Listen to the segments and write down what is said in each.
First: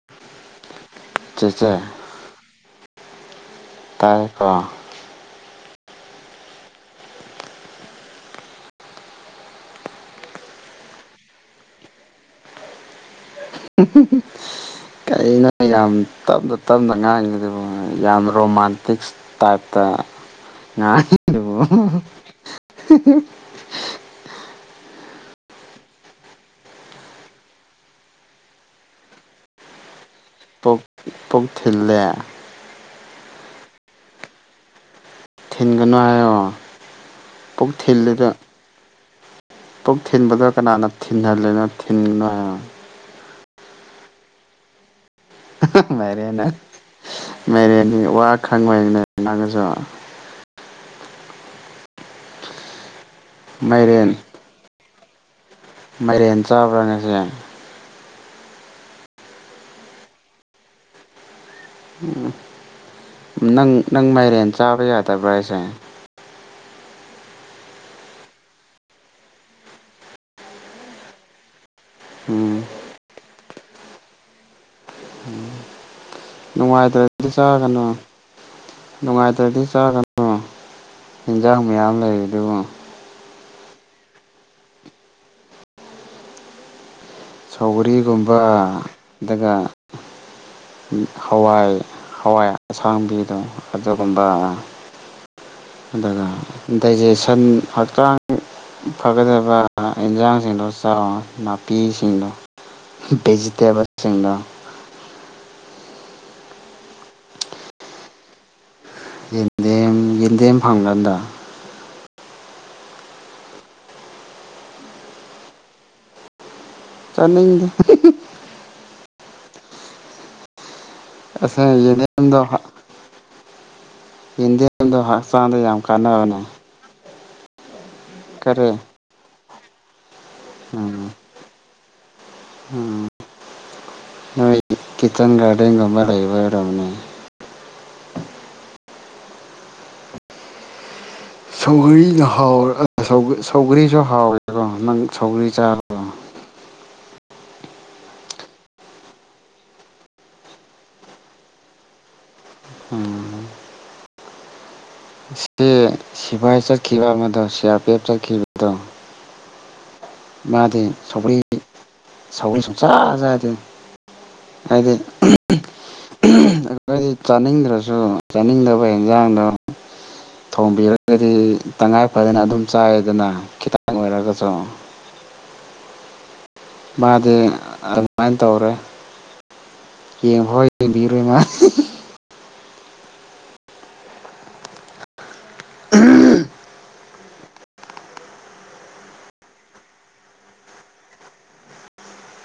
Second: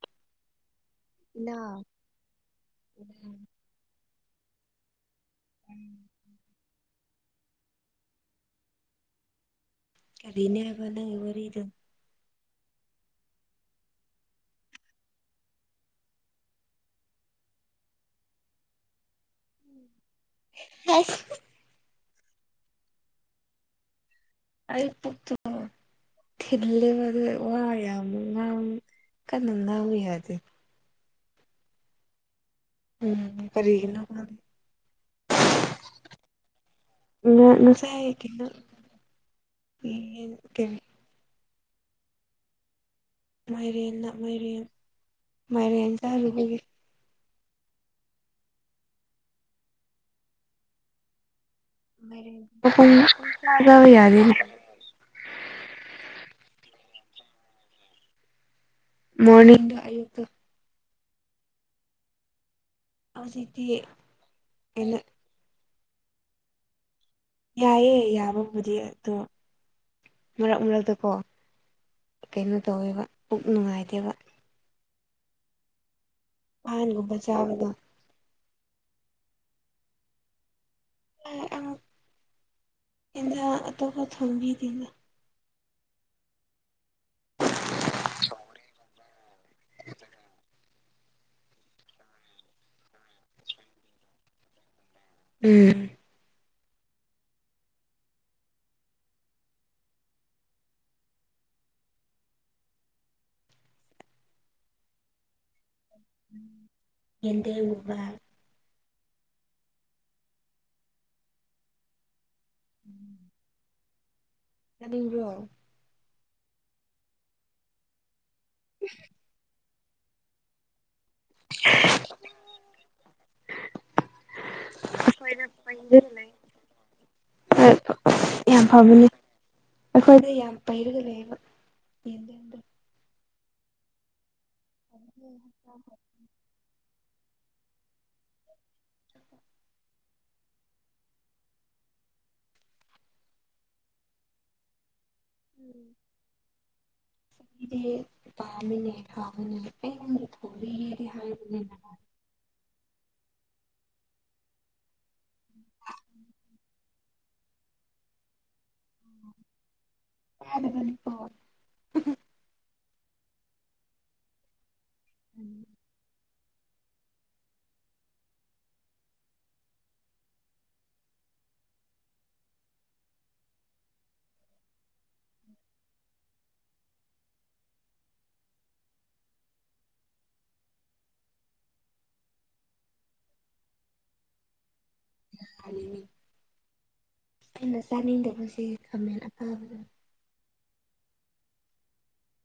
[unintelligible] ꯏꯅꯥꯎ ꯆꯦꯆꯦ ꯎꯝ ꯇꯥꯢꯀꯣ ꯎꯝ ꯀꯔꯤꯅꯦ ꯍꯥꯏꯕ ꯅꯪ ꯋꯥꯔꯤꯗ [unintelligible] ꯀꯩꯅꯣ ꯌꯥꯝ ꯇꯞꯅ ꯇꯞꯅ ꯉꯥꯡꯉꯗꯨ ꯌꯥꯝ ꯔꯣꯃꯥꯟꯇꯤꯛ ꯇꯥꯢꯞꯇ ꯍꯁ ꯉꯥꯡꯉꯤꯗꯨꯕꯨ [unintelligible] ꯑꯩ ꯄꯨꯛꯇꯣ ꯊꯤꯜꯂꯦꯕ ꯑꯗꯨꯒꯤ ꯋꯥ ꯌꯥꯝ ꯉꯥꯡ ꯀꯟꯅ ꯉꯥꯡꯕ ꯌꯥꯗꯦ ꯄꯨꯛ ꯄꯨꯛ ꯊꯤꯜꯂꯦ ꯎꯝ ꯀꯔꯤꯒꯤꯅꯣ ꯈꯪꯗꯦ ꯊꯤꯟꯒꯅꯨ ꯍꯥꯏꯌꯣ ꯎꯝ ꯄꯨꯛ ꯉꯁꯥꯢꯗꯤ ꯊꯤꯜꯂꯤꯗꯣ ꯅꯪ ꯄꯨꯛ ꯊꯤꯟꯕꯗ ꯀꯅꯥꯅ ꯊꯤꯟꯍꯜꯜꯂꯤꯅꯣ ꯊꯤꯟꯒꯅꯣ ꯍꯥꯏꯌꯣ ꯃꯥꯏꯔꯦꯟꯅ ꯃꯥꯏꯔꯦꯟ ꯃꯥꯏꯔꯦꯟ ꯃꯥꯢꯔꯦꯟ ꯆꯥꯔꯨꯕꯒꯤ ꯃꯥꯢꯔꯦꯟ ꯋꯥ ꯈꯪꯉꯣꯏꯅꯦ ꯅꯪꯁꯨ ꯃꯥꯏꯔꯦꯟ [unintelligible] ꯃꯥꯏꯔꯦꯟ ꯆꯥꯕ꯭ꯔꯣ ꯉꯁꯤ ꯃꯣꯔꯅꯤꯡꯗ ꯑꯌꯨꯛꯇ ꯎꯝ ꯍꯧꯖꯤꯛꯇꯤ ꯅꯪ ꯅꯪ ꯃꯥꯏꯔꯦꯟ ꯆꯥꯕ ꯀꯩꯅꯣ ꯌꯥꯗꯕ꯭ꯔꯣ ꯍꯥꯏꯁꯦ ꯌꯥꯏꯑꯦ ꯌꯥꯕꯕꯨꯗꯤ ꯑꯗꯣ ꯃꯔꯛ ꯃꯔꯛꯇ ꯀꯣ ꯀꯩꯅꯣ ꯎꯝ ꯇꯧꯋꯤꯕ ꯄꯨꯛ ꯅꯨꯡꯉꯥꯏꯇꯦꯕ ꯄꯥꯟꯒꯨꯝꯕ ꯅꯨꯡꯉꯥꯏꯇ꯭ꯔꯥꯗꯤ ꯆꯥꯕꯗꯣ ꯆꯥꯒꯅꯣ ꯅꯨꯡꯉꯥꯏꯇ꯭ꯔꯗꯤ ꯆꯥꯒꯗ꯭ꯔꯣ ꯌꯤꯟꯖꯥꯡ ꯃꯌꯥꯝ ꯂꯩꯔꯤꯗꯨꯕꯨ ꯏꯟꯅ ꯑꯇꯣꯞꯄ ꯊꯣꯟꯕꯤꯗꯅ ꯁꯧꯒꯔꯤꯒꯨꯝꯕ ꯑꯗꯨꯒ ꯍꯋꯥꯏ ꯍꯋꯥꯏ ꯑꯁꯥꯡꯕꯤꯗꯣ ꯑꯗꯨꯒꯨꯝꯕ ꯎꯝ ꯑꯗꯨꯒ ꯗꯥꯏꯖꯦꯁꯟ ꯍꯛꯆꯥꯡ ꯐꯒꯗꯕ ꯏꯟꯁꯥꯡꯁꯤꯡꯗꯣ ꯆꯥꯎ ꯅꯥꯄꯤꯁꯤꯡꯗꯣ ꯚꯦꯖꯤꯇꯦꯕꯜꯁꯤꯡꯗ ꯑꯦꯟꯗꯦꯝꯒꯨꯝꯕ ꯌꯦꯟꯗꯦꯝ ꯌꯦꯟꯗꯦꯝ ꯐꯪꯕ꯭ꯔꯥ ꯑꯗꯨꯗ ꯎꯝ ꯆꯥꯅꯤꯡꯕ꯭ꯔꯣ ꯆꯥꯅꯤꯡꯗꯦ ꯎ [unintelligible] ꯑꯠꯆꯥ ꯌꯦꯟꯗꯦꯝꯗꯣ ꯌꯦꯟꯗꯦꯝꯗꯣ ꯑꯩꯈꯣꯏꯗ ꯍꯛꯆꯥꯡꯗ ꯌꯥꯝ ꯀꯥꯟꯅꯕꯅꯦ ꯑ ꯌꯥꯝ ꯀꯔꯤ ꯐꯕꯅꯦ ꯑꯩꯈꯣꯏꯗ ꯌꯥꯝ ꯄꯩꯔꯒ ꯎꯝ ꯂꯩꯌꯦꯕ ꯌꯦ [inaudible] ꯎꯝ ꯅꯣꯏ ꯀꯤꯠꯆꯟ ꯒꯥꯔꯗꯦꯟꯒꯨꯝꯕ ꯂꯩꯕ ꯑꯣꯏꯔꯝꯅꯤ ꯁꯧꯒꯔꯤꯅ ꯍꯥꯎꯋꯦ ꯁꯧꯒꯔꯤꯁꯨ ꯍꯥꯎꯋꯦꯀꯣ ꯅꯪ ꯁꯧꯒꯔꯤ ꯆꯥꯔꯕꯣ [inaudible] ꯑꯦ ꯄꯥꯝꯃꯤꯅꯦ ꯊꯕꯅꯤ [inaudible] ꯑꯩ ꯊꯔꯤꯒꯗꯤ ꯍꯥꯏꯕ ꯑꯝ ꯁꯤ ꯁꯤꯐꯥꯏ ꯆꯠꯈꯤꯕ ꯑꯃꯗꯣ ꯁꯤ ꯑꯥꯔ ꯄꯤ ꯑꯦꯐ ꯆꯠꯈꯤꯕꯗꯣ ꯃꯥꯗꯤ ꯇꯥꯗꯕꯅꯤꯀꯣ ꯁꯥꯎꯒꯔꯤ ꯁꯥꯎꯜꯔꯤ ꯁꯨꯡꯆꯥ ꯆꯥꯗꯦ ꯍꯥꯏꯗꯤ ꯎꯝ ꯑꯩꯈꯣꯏ ꯆꯥꯅꯤꯡꯗ꯭ꯔꯁꯨ ꯆꯥꯅꯤꯡꯗꯕ ꯏꯟꯖꯥꯡꯗꯣ ꯊꯣꯡꯕꯤꯔꯒꯗꯤ ꯇꯉꯥꯏ ꯐꯗꯅ ꯑꯗꯨꯝ ꯆꯥꯏꯗꯅ ꯈꯤꯇꯪ ꯑꯣꯏꯔꯒꯁꯨ ꯃꯥꯗꯤ ꯑꯗꯨꯃꯥꯏꯅ ꯇꯧꯔꯦ ꯌꯦꯡꯐꯥꯎ ꯌꯦꯡꯕꯤꯔꯣꯏ ꯃꯥꯗꯤ ꯑꯩꯅ ꯆꯥꯅꯤꯡꯗꯕꯁꯦ ꯈꯃꯦꯟ ꯑꯄꯥꯕꯗꯣ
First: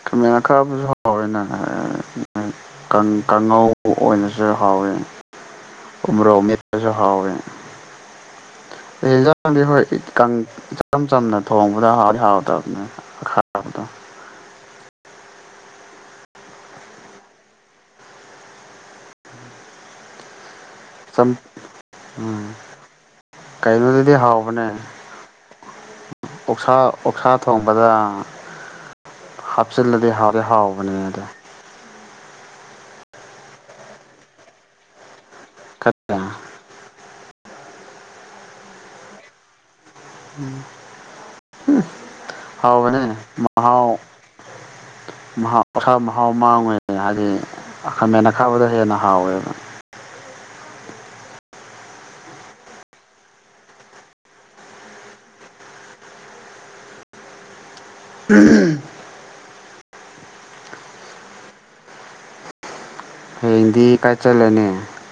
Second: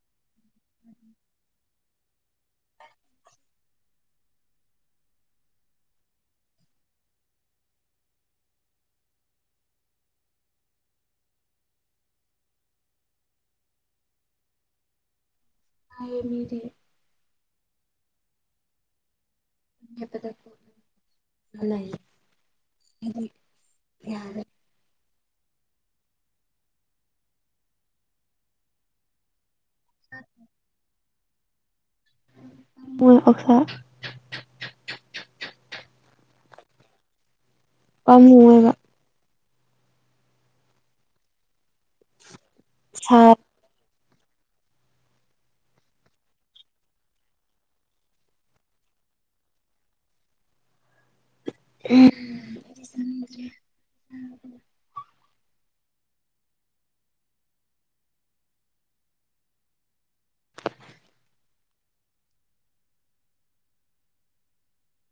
ꯈꯥꯃꯦꯟ ꯑꯈꯥꯕꯗꯤ ꯍꯥꯎꯋꯤꯅ ꯀꯥꯡꯉꯧ ꯀꯥꯡꯉꯧ ꯑꯣꯏꯅꯁꯨ ꯍꯥꯎꯋꯤ ꯎ ꯃꯣꯔꯣꯛ ꯃꯦꯠꯄꯁꯨ ꯍꯧꯋꯦ ꯌꯦꯟꯖꯥꯡꯗꯤ ꯍꯣꯏ ꯏꯆꯝ ꯆꯝꯅ ꯊꯣꯡꯕꯗ ꯍꯧꯗꯤ ꯍꯧꯇꯕꯅꯦ ꯈꯔꯕꯗ [unintelligible] ꯍꯥꯏꯌꯦ ꯃꯤꯗꯤ ꯗꯣ [unintelligible] ꯎꯝ ꯑꯩꯗꯤ ꯀꯩꯅꯣꯗꯗꯤ ꯌꯥꯗꯦ ꯍꯥꯎꯕꯅꯦ ꯑꯣꯛꯁꯥ ꯑꯣꯛꯁꯥ ꯊꯣꯡꯕꯗ ꯍꯥꯞꯆꯤꯗꯤ ꯍꯥꯎꯗꯤ ꯍꯥꯥꯎꯕꯅꯤꯍꯦ ꯃꯣꯏ ꯑꯣꯛꯁꯥ ꯄꯝꯃꯨꯢꯌꯦꯕ ꯎꯝ [inaudible] ꯁꯥ ꯍꯥꯎꯕꯅꯦ ꯃꯍꯥꯎ ꯃꯍꯥꯎ ꯑꯣꯛꯁꯥ ꯃꯍꯥꯎ ꯃꯥꯡꯉꯣꯢ ꯍꯥꯏꯗꯤ ꯈꯥꯃꯦꯟ ꯑꯈꯥꯕꯗꯣ ꯍꯦꯟꯅ ꯍꯥꯎꯋꯦꯕ ꯎꯝ [unintelligible] ꯎꯝ ꯍꯌꯦꯡꯗꯤ ꯀꯥꯏꯆꯠꯂꯅꯤ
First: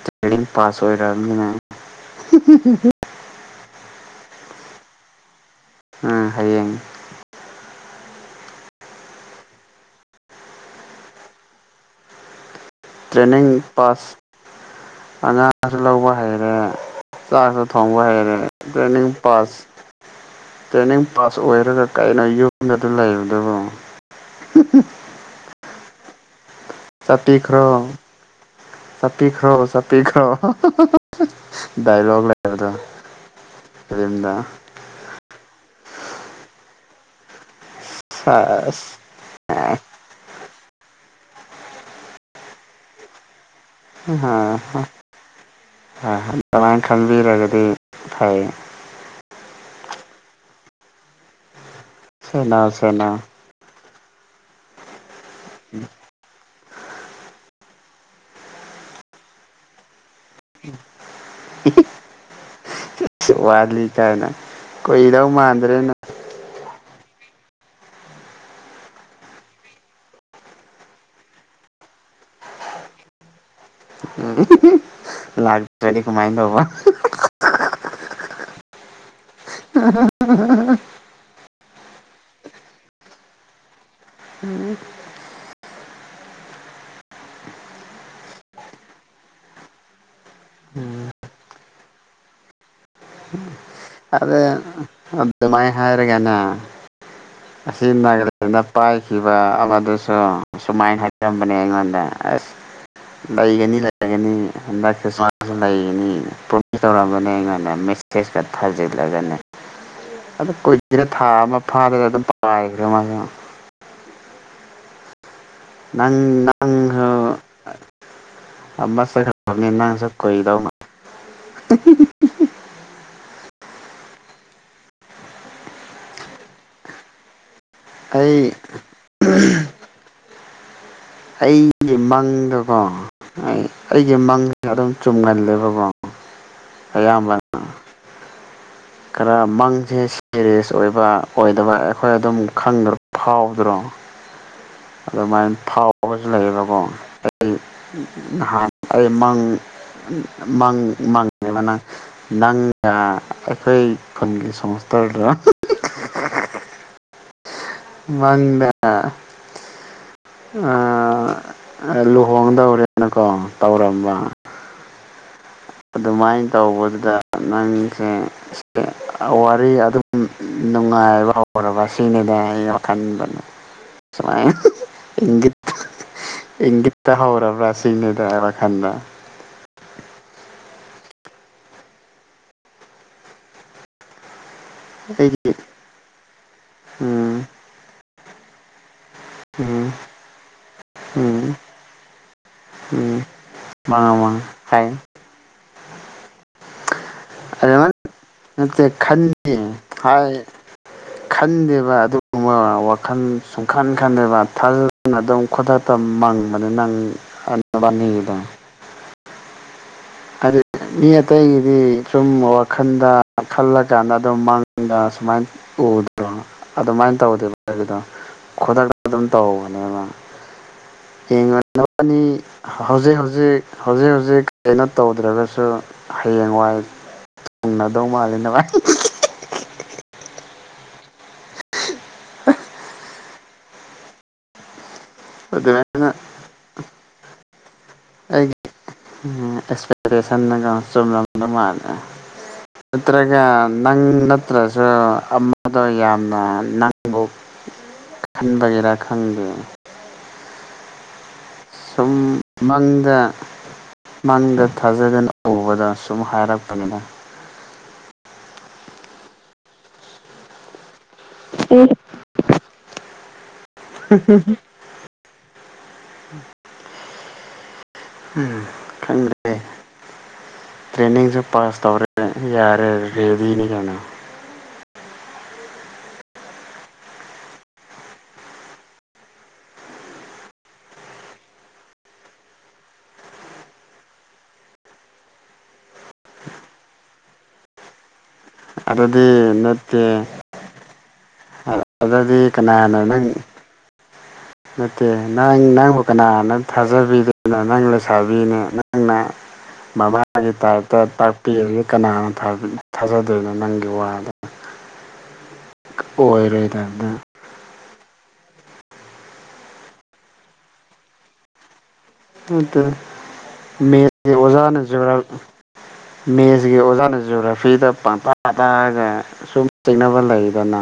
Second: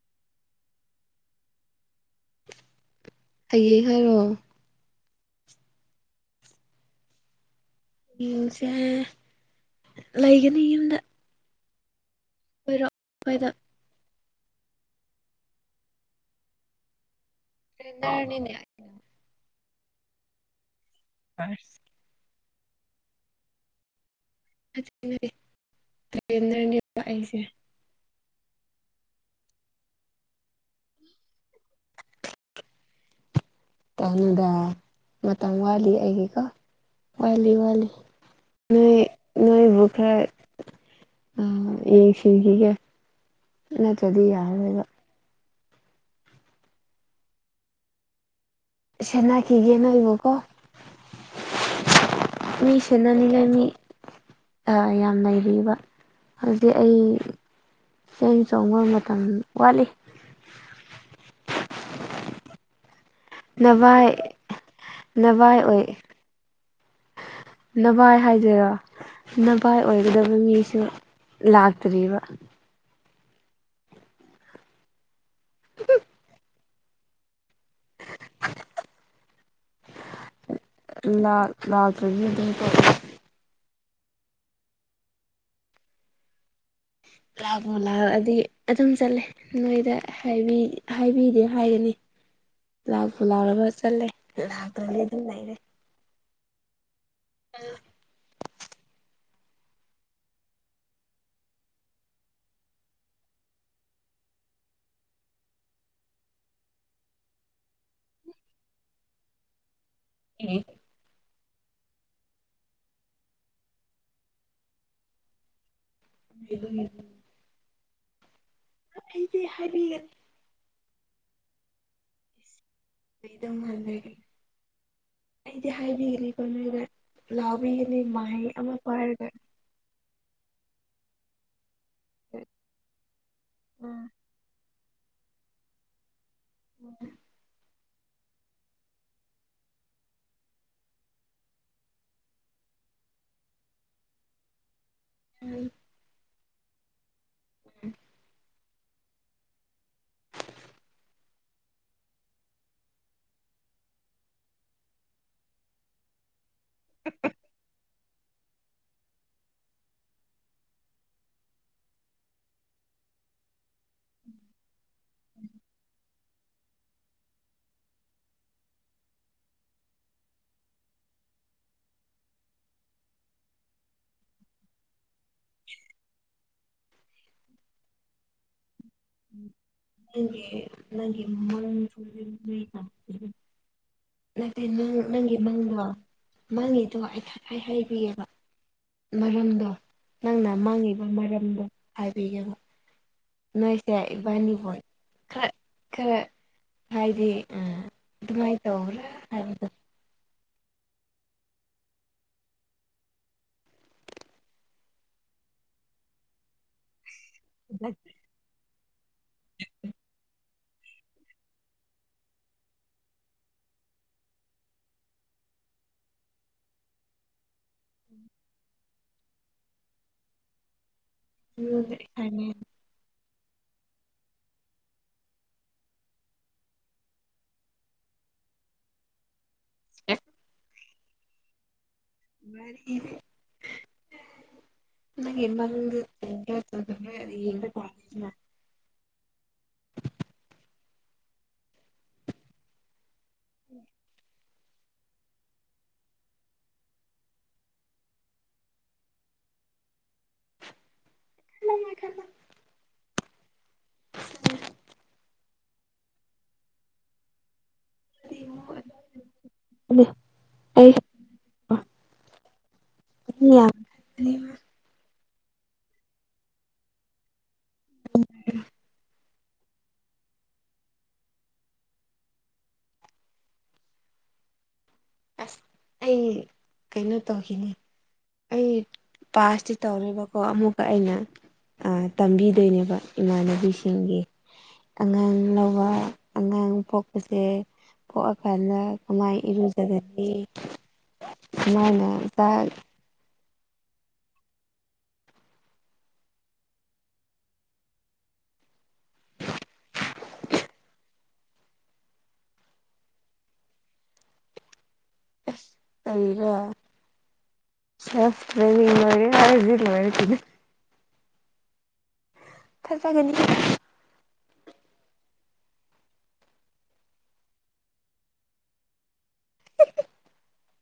ꯇꯔ꯭ꯦꯅꯤꯡ ꯄꯥꯁ ꯑꯣꯏꯔꯕꯅꯤꯅ ꯍꯥꯌꯦꯡ ꯍꯥꯏꯔꯣ ꯎꯝ ꯍꯌꯦꯡ ꯍꯌꯦꯡꯁꯦꯂꯩꯒꯅꯤ ꯌꯨꯝꯗ ꯀꯣꯏꯔꯣ ꯇ꯭ꯔꯦꯅꯤꯡ ꯄꯥꯁ ꯑꯉꯥꯡꯁꯨ ꯂꯧꯕ ꯍꯩꯔꯦ ꯆꯥꯛꯁꯨ ꯊꯣꯡꯕ ꯍꯩꯔꯦ ꯇ꯭ꯔꯦꯟꯅꯔꯅꯤꯅꯦ ꯇ꯭ꯔꯦꯅꯤꯡ ꯄꯥꯁ ꯇ꯭ꯔꯦꯅꯤꯡ ꯄꯥꯁ ꯑꯣꯏꯔꯒ ꯀꯩꯅꯣ ꯌꯨꯝꯗ ꯑꯗꯨꯝ ꯂꯩꯕꯗꯨꯕ [unintelligible] ꯆꯠꯄꯤꯈꯔꯣ ꯆꯠꯄꯤꯈ꯭ꯔꯣ ꯆꯠꯄꯤꯈ꯭ꯔꯣ ꯗꯥꯏꯂꯣꯛ ꯂꯩꯕꯗꯣ [unintelligible] ꯐꯤꯂꯝꯗ ꯇꯧꯅꯣꯗ ꯃꯇꯝ ꯋꯥꯠꯂꯤ ꯑꯩꯒꯤꯀꯣ ꯋꯥꯠꯂꯤ ꯋꯥꯠꯂꯤ ꯁꯦꯁ ꯅꯣꯏ ꯅꯣꯏ ꯕꯨ ꯈꯔ ꯌꯦꯡꯁꯤꯟꯕꯤꯒꯦ ꯅꯠꯇ꯭ꯔꯗꯤ ꯌꯥꯔ ꯔꯣꯏꯕ ꯑꯗꯨꯃꯥꯏꯅ ꯈꯪꯕꯤꯔꯒꯗꯤ ꯐꯩ ꯁꯦꯟꯅꯈꯤꯒꯦ ꯅꯣꯏꯕꯨꯀꯣ ꯁꯦꯟꯅꯧ ꯃꯤ ꯁꯦꯟꯅꯧ ꯁꯦꯅꯅꯤꯡꯉꯥꯢ ꯃꯤ ꯑ ꯌꯥꯝꯂꯩꯔꯤꯕ ꯍꯧꯖꯤꯛ ꯑꯩ ꯆꯦꯡ ꯆꯣꯡꯕ ꯃꯇꯝ ꯋꯥꯠꯂꯤ꯫ ꯍꯤ ꯍꯤ꯫ [inaudible] ꯋꯥꯠꯂꯤ ꯅꯚꯥꯏ ꯀꯥꯏꯅ ꯀꯣꯏꯗꯧ ꯅꯚꯥꯏ ꯃꯥꯟꯗ꯭ꯔꯦ ꯑꯣꯏ ꯅꯪ꯫ ꯅꯚꯥꯏ ꯍꯥꯏꯗꯣꯏꯔꯣ꯫ ꯅꯚꯥꯏ ꯑꯣꯏꯒꯗꯕ ꯃꯤꯁꯨ ꯂꯥꯛꯇ꯭ꯔꯤꯕ꯫ ꯎꯝ꯫ [inaudible] ꯂꯥꯛꯇꯔ꯭ꯗꯤ ꯀꯃꯥꯏ ꯇꯧꯕ꯫ ꯎ꯫ [unintelligible] ꯂꯥꯛ ꯂꯥꯛꯇ꯭ꯔꯗꯤ ꯑꯗꯨꯝ ꯇꯣꯛ ꯑꯦ꯫ ꯎꯝ꯫ ꯂꯥꯛꯄꯨ ꯂꯥꯛꯑꯗꯤ ꯑꯗꯨꯝ ꯆꯠꯂꯦ꯫ ꯅꯣꯏꯗ ꯍꯥꯏꯕꯤ ꯍꯥꯏꯕꯤꯗꯦ ꯍꯥꯏꯒꯅꯤ ꯂꯥꯛꯄꯨ ꯂꯥꯛꯑꯕ꯫ ꯆꯠꯂꯦ ꯂꯥꯛꯇ꯭ꯔꯗꯤ ꯑꯗꯨꯝ ꯂꯩꯔꯦ꯫ ꯍꯥꯏꯔꯒꯅ ꯑꯁꯤ [unintelligible] ꯑꯩꯅ ꯄꯥꯏꯈꯤꯕ ꯑꯃꯗꯨꯁꯨ ꯁꯨꯃꯥꯏꯅ ꯍꯥꯏꯖꯔꯝꯕꯅꯦ ꯑꯩꯉꯣꯟꯗ ꯑꯁ꯫ ꯂꯩꯒꯅꯤ ꯂꯩꯒꯅꯤ ꯍꯟꯗꯛ ꯈ꯭ꯔꯥꯏꯃꯥꯁ ꯂꯩꯒꯅꯤ ꯐꯣꯟꯁꯨ ꯇꯧꯔꯝꯕꯅꯦ ꯑꯩꯉꯣꯟꯗ ꯃꯦꯁꯦꯁ꯫ [unintelligible] ꯊꯥꯖꯤꯜꯂꯒꯅꯦ꯫ [inaudible] ꯑꯗꯨꯝ ꯀꯨꯏꯈ꯭ꯔꯦꯗ ꯊꯥ ꯑꯃ ꯐꯥꯔꯦ ꯑꯗꯨꯝ ꯄꯥꯏꯈ꯭ꯔꯦ ꯃꯥꯁꯦ꯫ ꯅꯪ ꯅꯥꯡꯁꯨ ꯑꯃ ꯑꯩꯗꯤ ꯆꯠꯈꯔꯗꯧꯅꯤꯅ ꯅꯪꯁꯨ꯫ ꯍꯥꯏꯕꯤꯒꯅꯤ ꯀꯨꯏꯗꯧ꯫ [unintelligible] ꯀꯨꯏꯗꯧ ꯃꯟꯗ꯭ꯔꯦ ꯑꯩ ꯑꯩꯗꯤ ꯍꯥꯏꯕꯤꯒꯅꯤꯀꯣ ꯅꯣꯏꯗ ꯂꯥꯎꯕꯤ꯫ ꯃꯍꯩ ꯑꯩ ꯑꯃ ꯄꯥꯏꯔꯒ ꯑꯩꯒꯤ ꯃꯪꯗꯀꯣ ꯑꯩꯒꯤ ꯃꯪꯗ꯫ ꯑꯗꯨꯝ ꯆꯨꯝꯒꯜꯂꯦꯕꯀꯣ ꯑꯌꯥꯝꯕꯅ꯫ ꯈꯔ ꯃꯪꯁꯦ ꯁꯦꯔꯤꯌꯁ ꯑꯣꯏꯕ ꯑꯣꯏꯗꯕ ꯑꯩꯈꯣꯏ ꯑꯗꯨꯝ ꯈꯪꯗ꯭ꯔꯣ ꯐꯥꯎꯗ꯭ꯔꯣ꯫ [inaudible] ꯑꯗꯨꯃꯥꯏꯅ ꯐꯥꯎꯕꯁꯨ ꯂꯩꯌꯦꯕꯀꯣ ꯑꯩ ꯅꯍꯥꯟ꯫ ꯑꯩ ꯃꯪ ꯃꯪ ꯃꯪꯉꯦꯕ ꯅꯪꯒ꯫ ꯑꯩꯈꯣꯏ ꯈꯨꯟꯒꯤ [unintelligible] ꯍꯥ ꯍꯥ꯫ [inaudible] ꯃꯪꯗ ꯑꯥꯥ ꯂꯨꯍꯣꯡꯗꯧꯔꯦꯅꯀꯣ ꯇꯧꯔꯝꯕ꯫ ꯎꯝ꯫ [inaudible] ꯑꯗꯨꯃꯥꯏ ꯇꯧꯕꯗꯨꯗ ꯅꯪꯁꯦ꯫ ꯋꯥꯔꯤ ꯑꯗꯨꯝ ꯅꯨꯡꯉꯥꯏꯕ ꯍꯧꯔꯕꯁꯤꯅꯤꯗ ꯑꯩ ꯋꯥꯈꯜꯗ ꯁꯨꯃꯥꯏ ꯏꯪꯒꯤꯠꯇ ꯏꯪꯒꯤꯠꯇ ꯍꯧꯔꯕ ꯁꯤꯅꯤꯗ ꯑꯩ ꯋꯥꯈꯜꯗ꯫ ꯅꯪꯒꯤ ꯅꯪꯒꯤ ꯃꯪꯆꯨꯕꯤ꯫ [unintelligible] ꯅꯠꯇꯦ ꯅꯪ ꯅꯪꯒꯤ ꯑꯩꯒꯤ ꯃꯪꯗꯣ ꯅꯪꯒꯤꯗꯣ ꯑꯩꯅ ꯎꯝ ꯉꯁꯥꯢ ꯍꯥꯏꯕꯤꯌꯦꯕ ꯃꯔꯝꯗꯣ ꯎꯝ ꯅꯪꯅ ꯃꯪꯉꯤꯕ ꯎꯝ ꯃꯔꯝꯗꯣ ꯍꯥꯏꯕꯤꯒꯦꯕ꯫ ꯎꯝ ꯅꯣꯏꯁꯦ ꯃꯉꯥ ꯃꯉꯥ ꯏꯕꯥꯅꯤꯕꯨ ꯍꯥꯏ ꯈꯔ ꯈꯔ ꯍꯥꯏꯗꯤ ꯑꯗꯨꯃꯥꯏꯅ ꯅꯠꯇꯦ ꯇꯧꯕ꯭ꯔꯥ ꯈꯟꯗꯦ ꯍꯥꯏꯕꯗꯣ ꯍꯥꯏ [inaudible] ꯈꯟꯗꯦꯕ ꯑꯗꯨꯒꯨꯝꯃ ꯋꯥꯈꯟ ꯁꯨꯡꯈꯟ ꯈꯟꯗꯦꯕ ꯊꯥꯖꯅ ꯑꯗꯨꯝ ꯈꯗꯥꯇ ꯃꯥꯡ ꯃꯅꯤ ꯅꯪ ꯑꯩꯉꯣꯟꯗ ꯑꯕꯥꯟꯗ [inaudible] ꯍꯥꯏꯗꯤ ꯃꯤ ꯑꯇꯩꯒꯤꯗꯤ ꯁꯨꯝ ꯋꯥꯈꯜꯗ ꯈꯜꯂꯀꯥꯟꯗ ꯑꯗꯨꯝ ꯃꯥꯡꯗ ꯁꯨꯃꯥꯏꯅ ꯎꯗ꯭ꯔꯣ ꯑꯗꯨꯃꯥꯏꯅ ꯇꯧꯗꯦꯕ ꯑꯩꯒꯤꯗꯣ ꯈꯨꯗꯛꯇ ꯑꯗꯨꯝ ꯇꯧꯕꯅꯦꯕ ꯌꯦꯡꯉꯣ ꯅꯥꯕꯅꯤ ꯑꯦꯛꯁꯄꯔꯤꯃꯦꯟ ꯍꯧꯖꯤꯛ ꯍꯧꯖꯤꯛ ꯍꯧꯖꯤꯛ ꯍꯧꯖꯤꯛ ꯀꯩꯅꯣ ꯇꯧꯗ꯭ꯔꯒꯁꯨ ꯍꯌꯦꯡꯋꯥꯏ ꯊꯨꯡꯅꯗꯧ ꯃꯥꯜꯂꯤ ꯅꯥꯕꯅꯤ ꯁꯤꯐ ꯃꯥꯔꯤ ꯅꯪꯒꯤ ꯃꯪꯗꯣ ꯑꯗꯨꯃꯥꯏꯅ ꯆꯨꯝꯒꯦ ꯑꯗꯨ ꯀꯦ ꯑꯦꯛꯁꯄꯦꯛꯇꯦꯁꯟ ꯆꯨꯝꯂꯝꯝꯗꯧ ꯃꯥꯜꯂꯦ ꯅꯠꯇ꯭ꯔꯒ ꯃꯪ ꯅꯠꯇ꯭ꯔꯁꯨ ꯑꯃꯗ ꯌꯥꯝꯅ ꯅꯪꯕꯨ ꯈꯟꯕꯒꯦꯔꯥ ꯈꯪꯗꯦ ꯁꯨꯝ ꯃꯪꯗ ꯃꯪꯗ ꯊꯥꯖꯗꯅ ꯎꯕꯗꯣ ꯁꯨꯝ ꯍꯥꯏꯔꯛꯄꯅꯤꯗ ꯑꯩ ꯎꯝ ꯍ [unintelligible] ꯎꯝ ꯊꯪꯗ ꯇ꯭ꯔꯦꯅꯤꯡꯁꯨ ꯄꯥꯁ ꯇꯧꯔꯦ ꯌꯥꯔꯦ ꯔꯦꯗꯤꯅꯤ ꯀꯩꯅꯣ ꯑꯁ ꯑꯩ ꯀꯩꯅꯣ ꯇꯧꯈꯤꯅꯤ ꯑꯩ ꯄꯥꯁꯇꯤ ꯇꯧꯔꯦꯕꯀꯣ ꯑꯃꯨꯛꯀ ꯑꯩꯅ ꯇꯝꯕꯤꯗꯣꯏꯅꯦꯕ ꯏꯃꯥꯟꯅꯕꯤꯁꯤꯡꯒꯤ ꯑꯉꯥꯡ ꯂꯧꯕ ꯑꯉꯥꯡ ꯄꯣꯛꯄꯁꯦ ꯄꯣꯛꯑꯀꯥꯟꯗ ꯑꯗꯨꯗꯤ ꯀꯃꯥꯏ ꯅꯠꯇꯦ ꯏꯔꯨꯖꯒꯅꯤ ꯅ ꯅ ꯆ ꯑꯗꯨꯗꯤ ꯀꯅꯥꯅ ꯅꯪ ꯅꯠꯇꯦ ꯅꯪ ꯅꯪꯕꯨ ꯀꯅꯥꯅ ꯊꯥꯖꯕꯤꯗꯣꯏꯅꯣ ꯅꯪ ꯂꯩꯁꯥꯕꯤꯅꯤ ꯅꯪꯅ ꯃꯃꯥꯒꯤ ꯇꯥꯏꯞꯇ ꯇꯥꯛꯄꯤꯔꯗꯤ ꯀꯅꯥꯅ ꯊꯥꯖꯗꯣꯏꯅꯣ ꯅꯪꯒꯤ ꯋꯥꯗ ꯀꯔꯤꯔ ꯑꯣꯏꯔꯣꯏꯗꯕꯗ ꯆ ꯃꯔꯤꯦ ꯍꯥꯏ ꯃꯦ ꯊꯥꯖꯒꯅꯤ ꯃ ꯔꯖꯥꯅꯁꯨꯨꯔꯥ ꯃꯦꯠꯁꯀꯤ ꯑꯣꯖꯥꯅ ꯖꯑꯣꯒ꯭ꯔꯥꯐꯤꯗ ꯄꯥꯡꯇꯥ ꯇꯥꯔꯒ ꯁꯨꯝ ꯆꯤꯡꯅꯕ ꯂꯩꯗꯅ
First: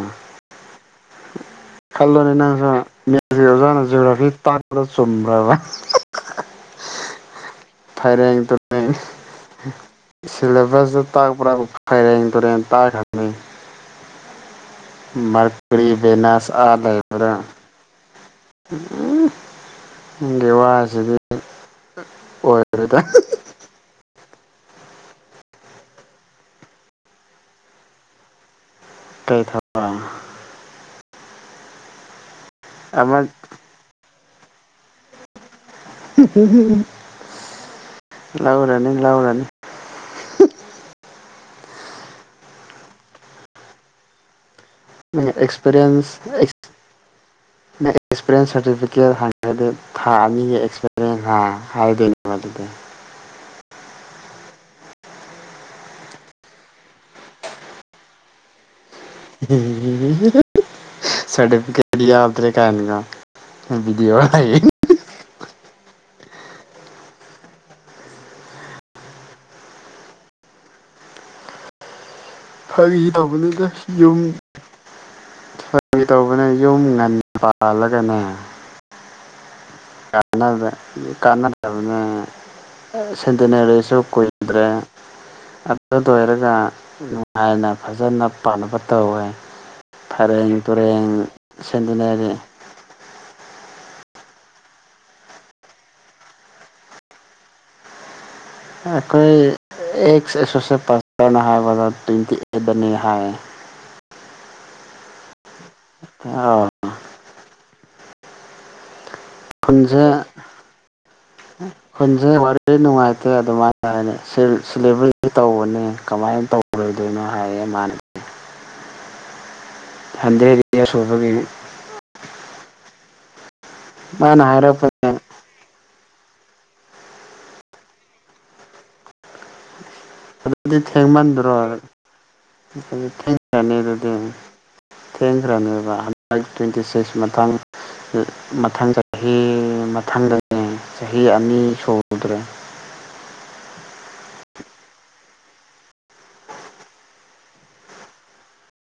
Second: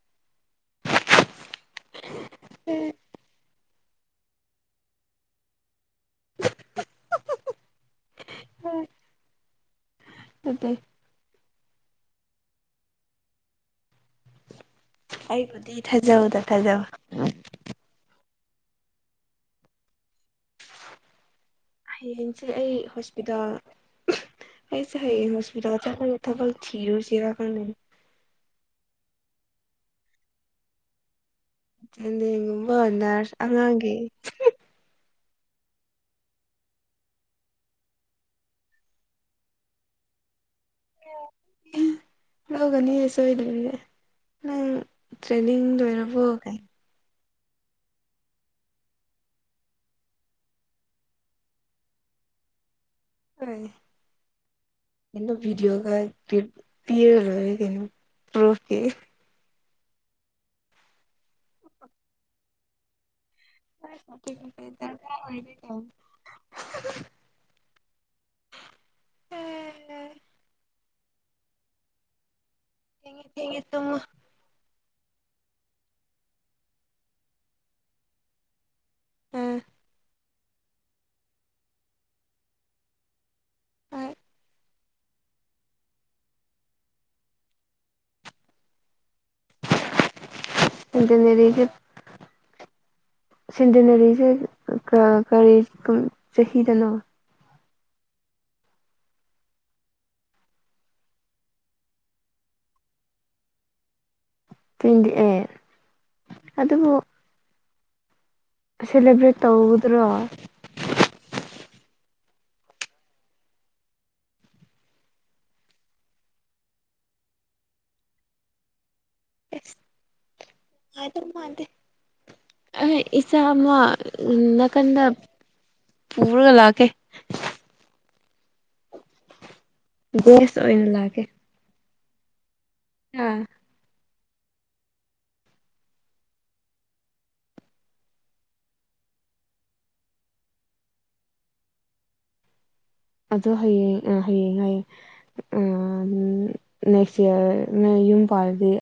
ꯈꯜꯂꯣꯅꯦ ꯅꯪꯖꯨ ꯃꯦꯠꯖꯁ ꯀꯤ ꯑꯣꯖꯅꯥ ꯖꯣꯒꯔꯥꯐꯤ ꯇꯥꯛꯄꯗ ꯆꯨꯝꯈꯔꯕ ꯐꯩꯔꯦꯡ ꯇꯨꯔꯦꯡ ꯁꯤꯂꯦꯕꯁꯇ ꯇꯥꯛꯄ꯭ꯔꯥ ꯐꯩꯔꯦꯡ ꯇꯨꯔꯦꯟ ꯇꯥꯛꯈꯔꯅꯤ ꯑꯩꯕꯨꯗꯤ ꯃꯔꯀꯔꯤ ꯊꯥꯖꯧꯗ ꯕꯦꯅꯁ ꯑꯥ ꯊꯥꯖꯧ ꯂꯩꯕ꯭ꯔꯥ ꯎ ꯅꯪꯒꯤ ꯋꯥꯁꯤꯗꯤ ꯍꯌꯦꯡꯁꯦ ꯑꯩ ꯑꯣꯏꯔꯣꯏꯗ ꯍꯣꯁꯄꯤꯇꯥꯜ ꯑꯩꯁꯦ ꯍꯌꯦꯡ ꯍꯣꯁꯄꯤꯇꯥꯜ ꯆꯠꯂꯒ ꯊꯥꯕꯛ ꯊꯤꯔꯨꯁꯤꯔꯥ ꯈꯪꯗꯦꯅꯦ ꯀꯩ ꯊꯥꯕꯛ ꯆꯦꯟꯗꯦꯡꯒꯨꯝꯕ ꯑꯃ ꯅꯔꯁ ꯑꯉꯥꯡꯒꯤ ꯂꯥꯎꯔꯅꯤ ꯂꯥꯎꯔꯅꯤ ꯂꯧꯒꯅꯤ ꯍꯦ ꯁꯣꯏꯗꯕꯤ ꯅꯪ ꯇ꯭ꯔꯦꯅꯤꯡ ꯑꯦꯛꯁꯄꯦꯔꯤꯟꯁ ꯂꯣꯏꯔꯕꯣ ꯀꯥꯏ ꯑꯦꯛꯁꯄꯤꯔꯤꯌꯦꯟꯁ ꯁꯥꯔꯇꯤꯐꯤꯀꯦꯠ ꯍꯪꯉꯒꯗꯤ ꯊꯥ ꯑꯅꯤꯒꯤ ꯑꯦꯛꯁꯄꯤꯔꯤꯌꯦꯟꯁ ꯍꯥꯏꯗꯣꯏꯅꯦꯕ ꯑꯗꯨꯗꯤ ꯑ ꯀꯣ ꯤꯗꯤꯑꯣ ꯀ ꯄ ꯄꯤꯌ ꯑꯣꯏ ꯀꯣ ꯄ꯭ꯔꯣꯐꯀꯤ ꯁꯥꯔꯐꯤꯀꯦꯠ ꯇꯤ ꯌꯥꯎꯗꯔ꯭ꯦ ꯒꯥꯏꯅꯒ ꯍ ꯐꯇ ꯐꯦ ꯇ ꯀ ꯑꯣꯏ ꯂꯩ ꯀ ꯐꯒꯤ ꯊꯦꯡꯉꯦ ꯊꯦꯡꯉꯦ ꯇꯧꯕꯅꯤꯅ ꯇꯨꯝꯃꯣ ꯌꯨꯝ ꯐꯥꯒꯤ ꯇꯧꯕꯅ ꯌꯨꯝ ꯉꯟꯅ ꯄꯥꯜꯂꯒꯅꯦ ꯎꯥ ꯀꯥꯟꯗ ꯀꯥꯟꯅꯗꯕꯅꯦ ꯁꯤꯟꯗꯅꯔꯤꯁꯨ ꯀꯨꯏꯗ꯭ꯔꯦ ꯑꯗꯨ ꯂꯣꯏꯔꯒ ꯅꯨꯡꯉꯥꯏꯅ ꯐꯖꯅ ꯄꯥꯟꯅꯕ ꯇꯧꯍꯦ ꯐꯩꯔꯦꯡ ꯇꯨꯔꯦꯡ ꯁꯦꯟꯇꯅꯔꯤꯁꯦ ꯁꯟꯗꯅꯔꯤ ꯁꯦꯟꯗꯅꯔꯤꯁꯦ ꯀꯔꯤ ꯆꯍꯤꯗꯅꯣ ꯑꯩꯈꯣꯏ ꯑꯦꯛꯁ ꯑꯦꯁꯣꯁꯌꯦꯠ ꯄꯥꯁꯇꯔꯅ ꯍꯥꯏꯕꯗ ꯇ꯭ꯋꯦꯟꯇꯤ ꯑꯦꯗꯅꯤ ꯍꯥꯏ ꯇ꯭ꯋꯦꯟꯇꯤ ꯑꯩꯠ ꯑ ꯁꯦꯂꯦꯕ꯭ꯔꯦꯠ ꯇꯧꯒꯗ꯭ꯔꯣ ꯎꯝ ꯁ ꯋꯥꯔꯤ ꯅꯨꯡꯉꯥꯏꯇꯦ ꯑꯗꯨꯃꯥꯏꯅ ꯇꯧꯕꯅꯦ ꯀꯃꯥꯏ ꯇꯧꯕ ꯄꯨꯔꯣꯏꯗꯣꯏꯅꯣ ꯍꯥꯏꯌꯦ ꯃꯥꯅ ꯍꯟꯗ꯭ꯔꯦꯠ ꯏꯌꯥꯔ ꯁꯨꯕꯒꯤ ꯑ ꯏꯆꯥ ꯑꯃ ꯃꯥꯅ ꯅꯥꯀꯟꯗ ꯍꯥꯏꯔꯛꯄꯅꯦ ꯄꯨꯔꯒ ꯂꯥꯛꯀꯦ ꯒꯦꯁ ꯑꯗꯨꯗꯤ ꯑꯣꯏꯅ ꯂꯥꯛꯀꯦ ꯊꯦꯡꯃꯟꯗ꯭ꯔꯣ ꯑꯗꯨꯗꯤ ꯊꯦꯡꯑꯅꯤ ꯑꯗꯨꯗꯤ ꯊꯦꯡꯈ꯭ꯔꯅꯕ ꯍꯟꯗ꯭ꯔꯦꯠ ꯇ꯭ꯋꯦꯟꯇꯤ ꯁꯤꯛꯁ ꯃꯊꯥꯡ ꯃꯊꯪ ꯆꯍꯤ ꯃꯊꯪꯗꯅꯦ ꯆꯍꯤ ꯑꯅꯤ ꯁꯨꯗ꯭ꯔꯦ ꯑꯗꯨ ꯍꯌꯦꯡ ꯑꯥ ꯍꯌꯦꯡ ꯍꯌꯦꯡ ꯍꯥꯢꯌꯦ ꯅꯦꯛꯁ ꯏꯌꯥꯔ ꯅ ꯌꯨꯝ ꯄꯥꯜꯂꯗꯤ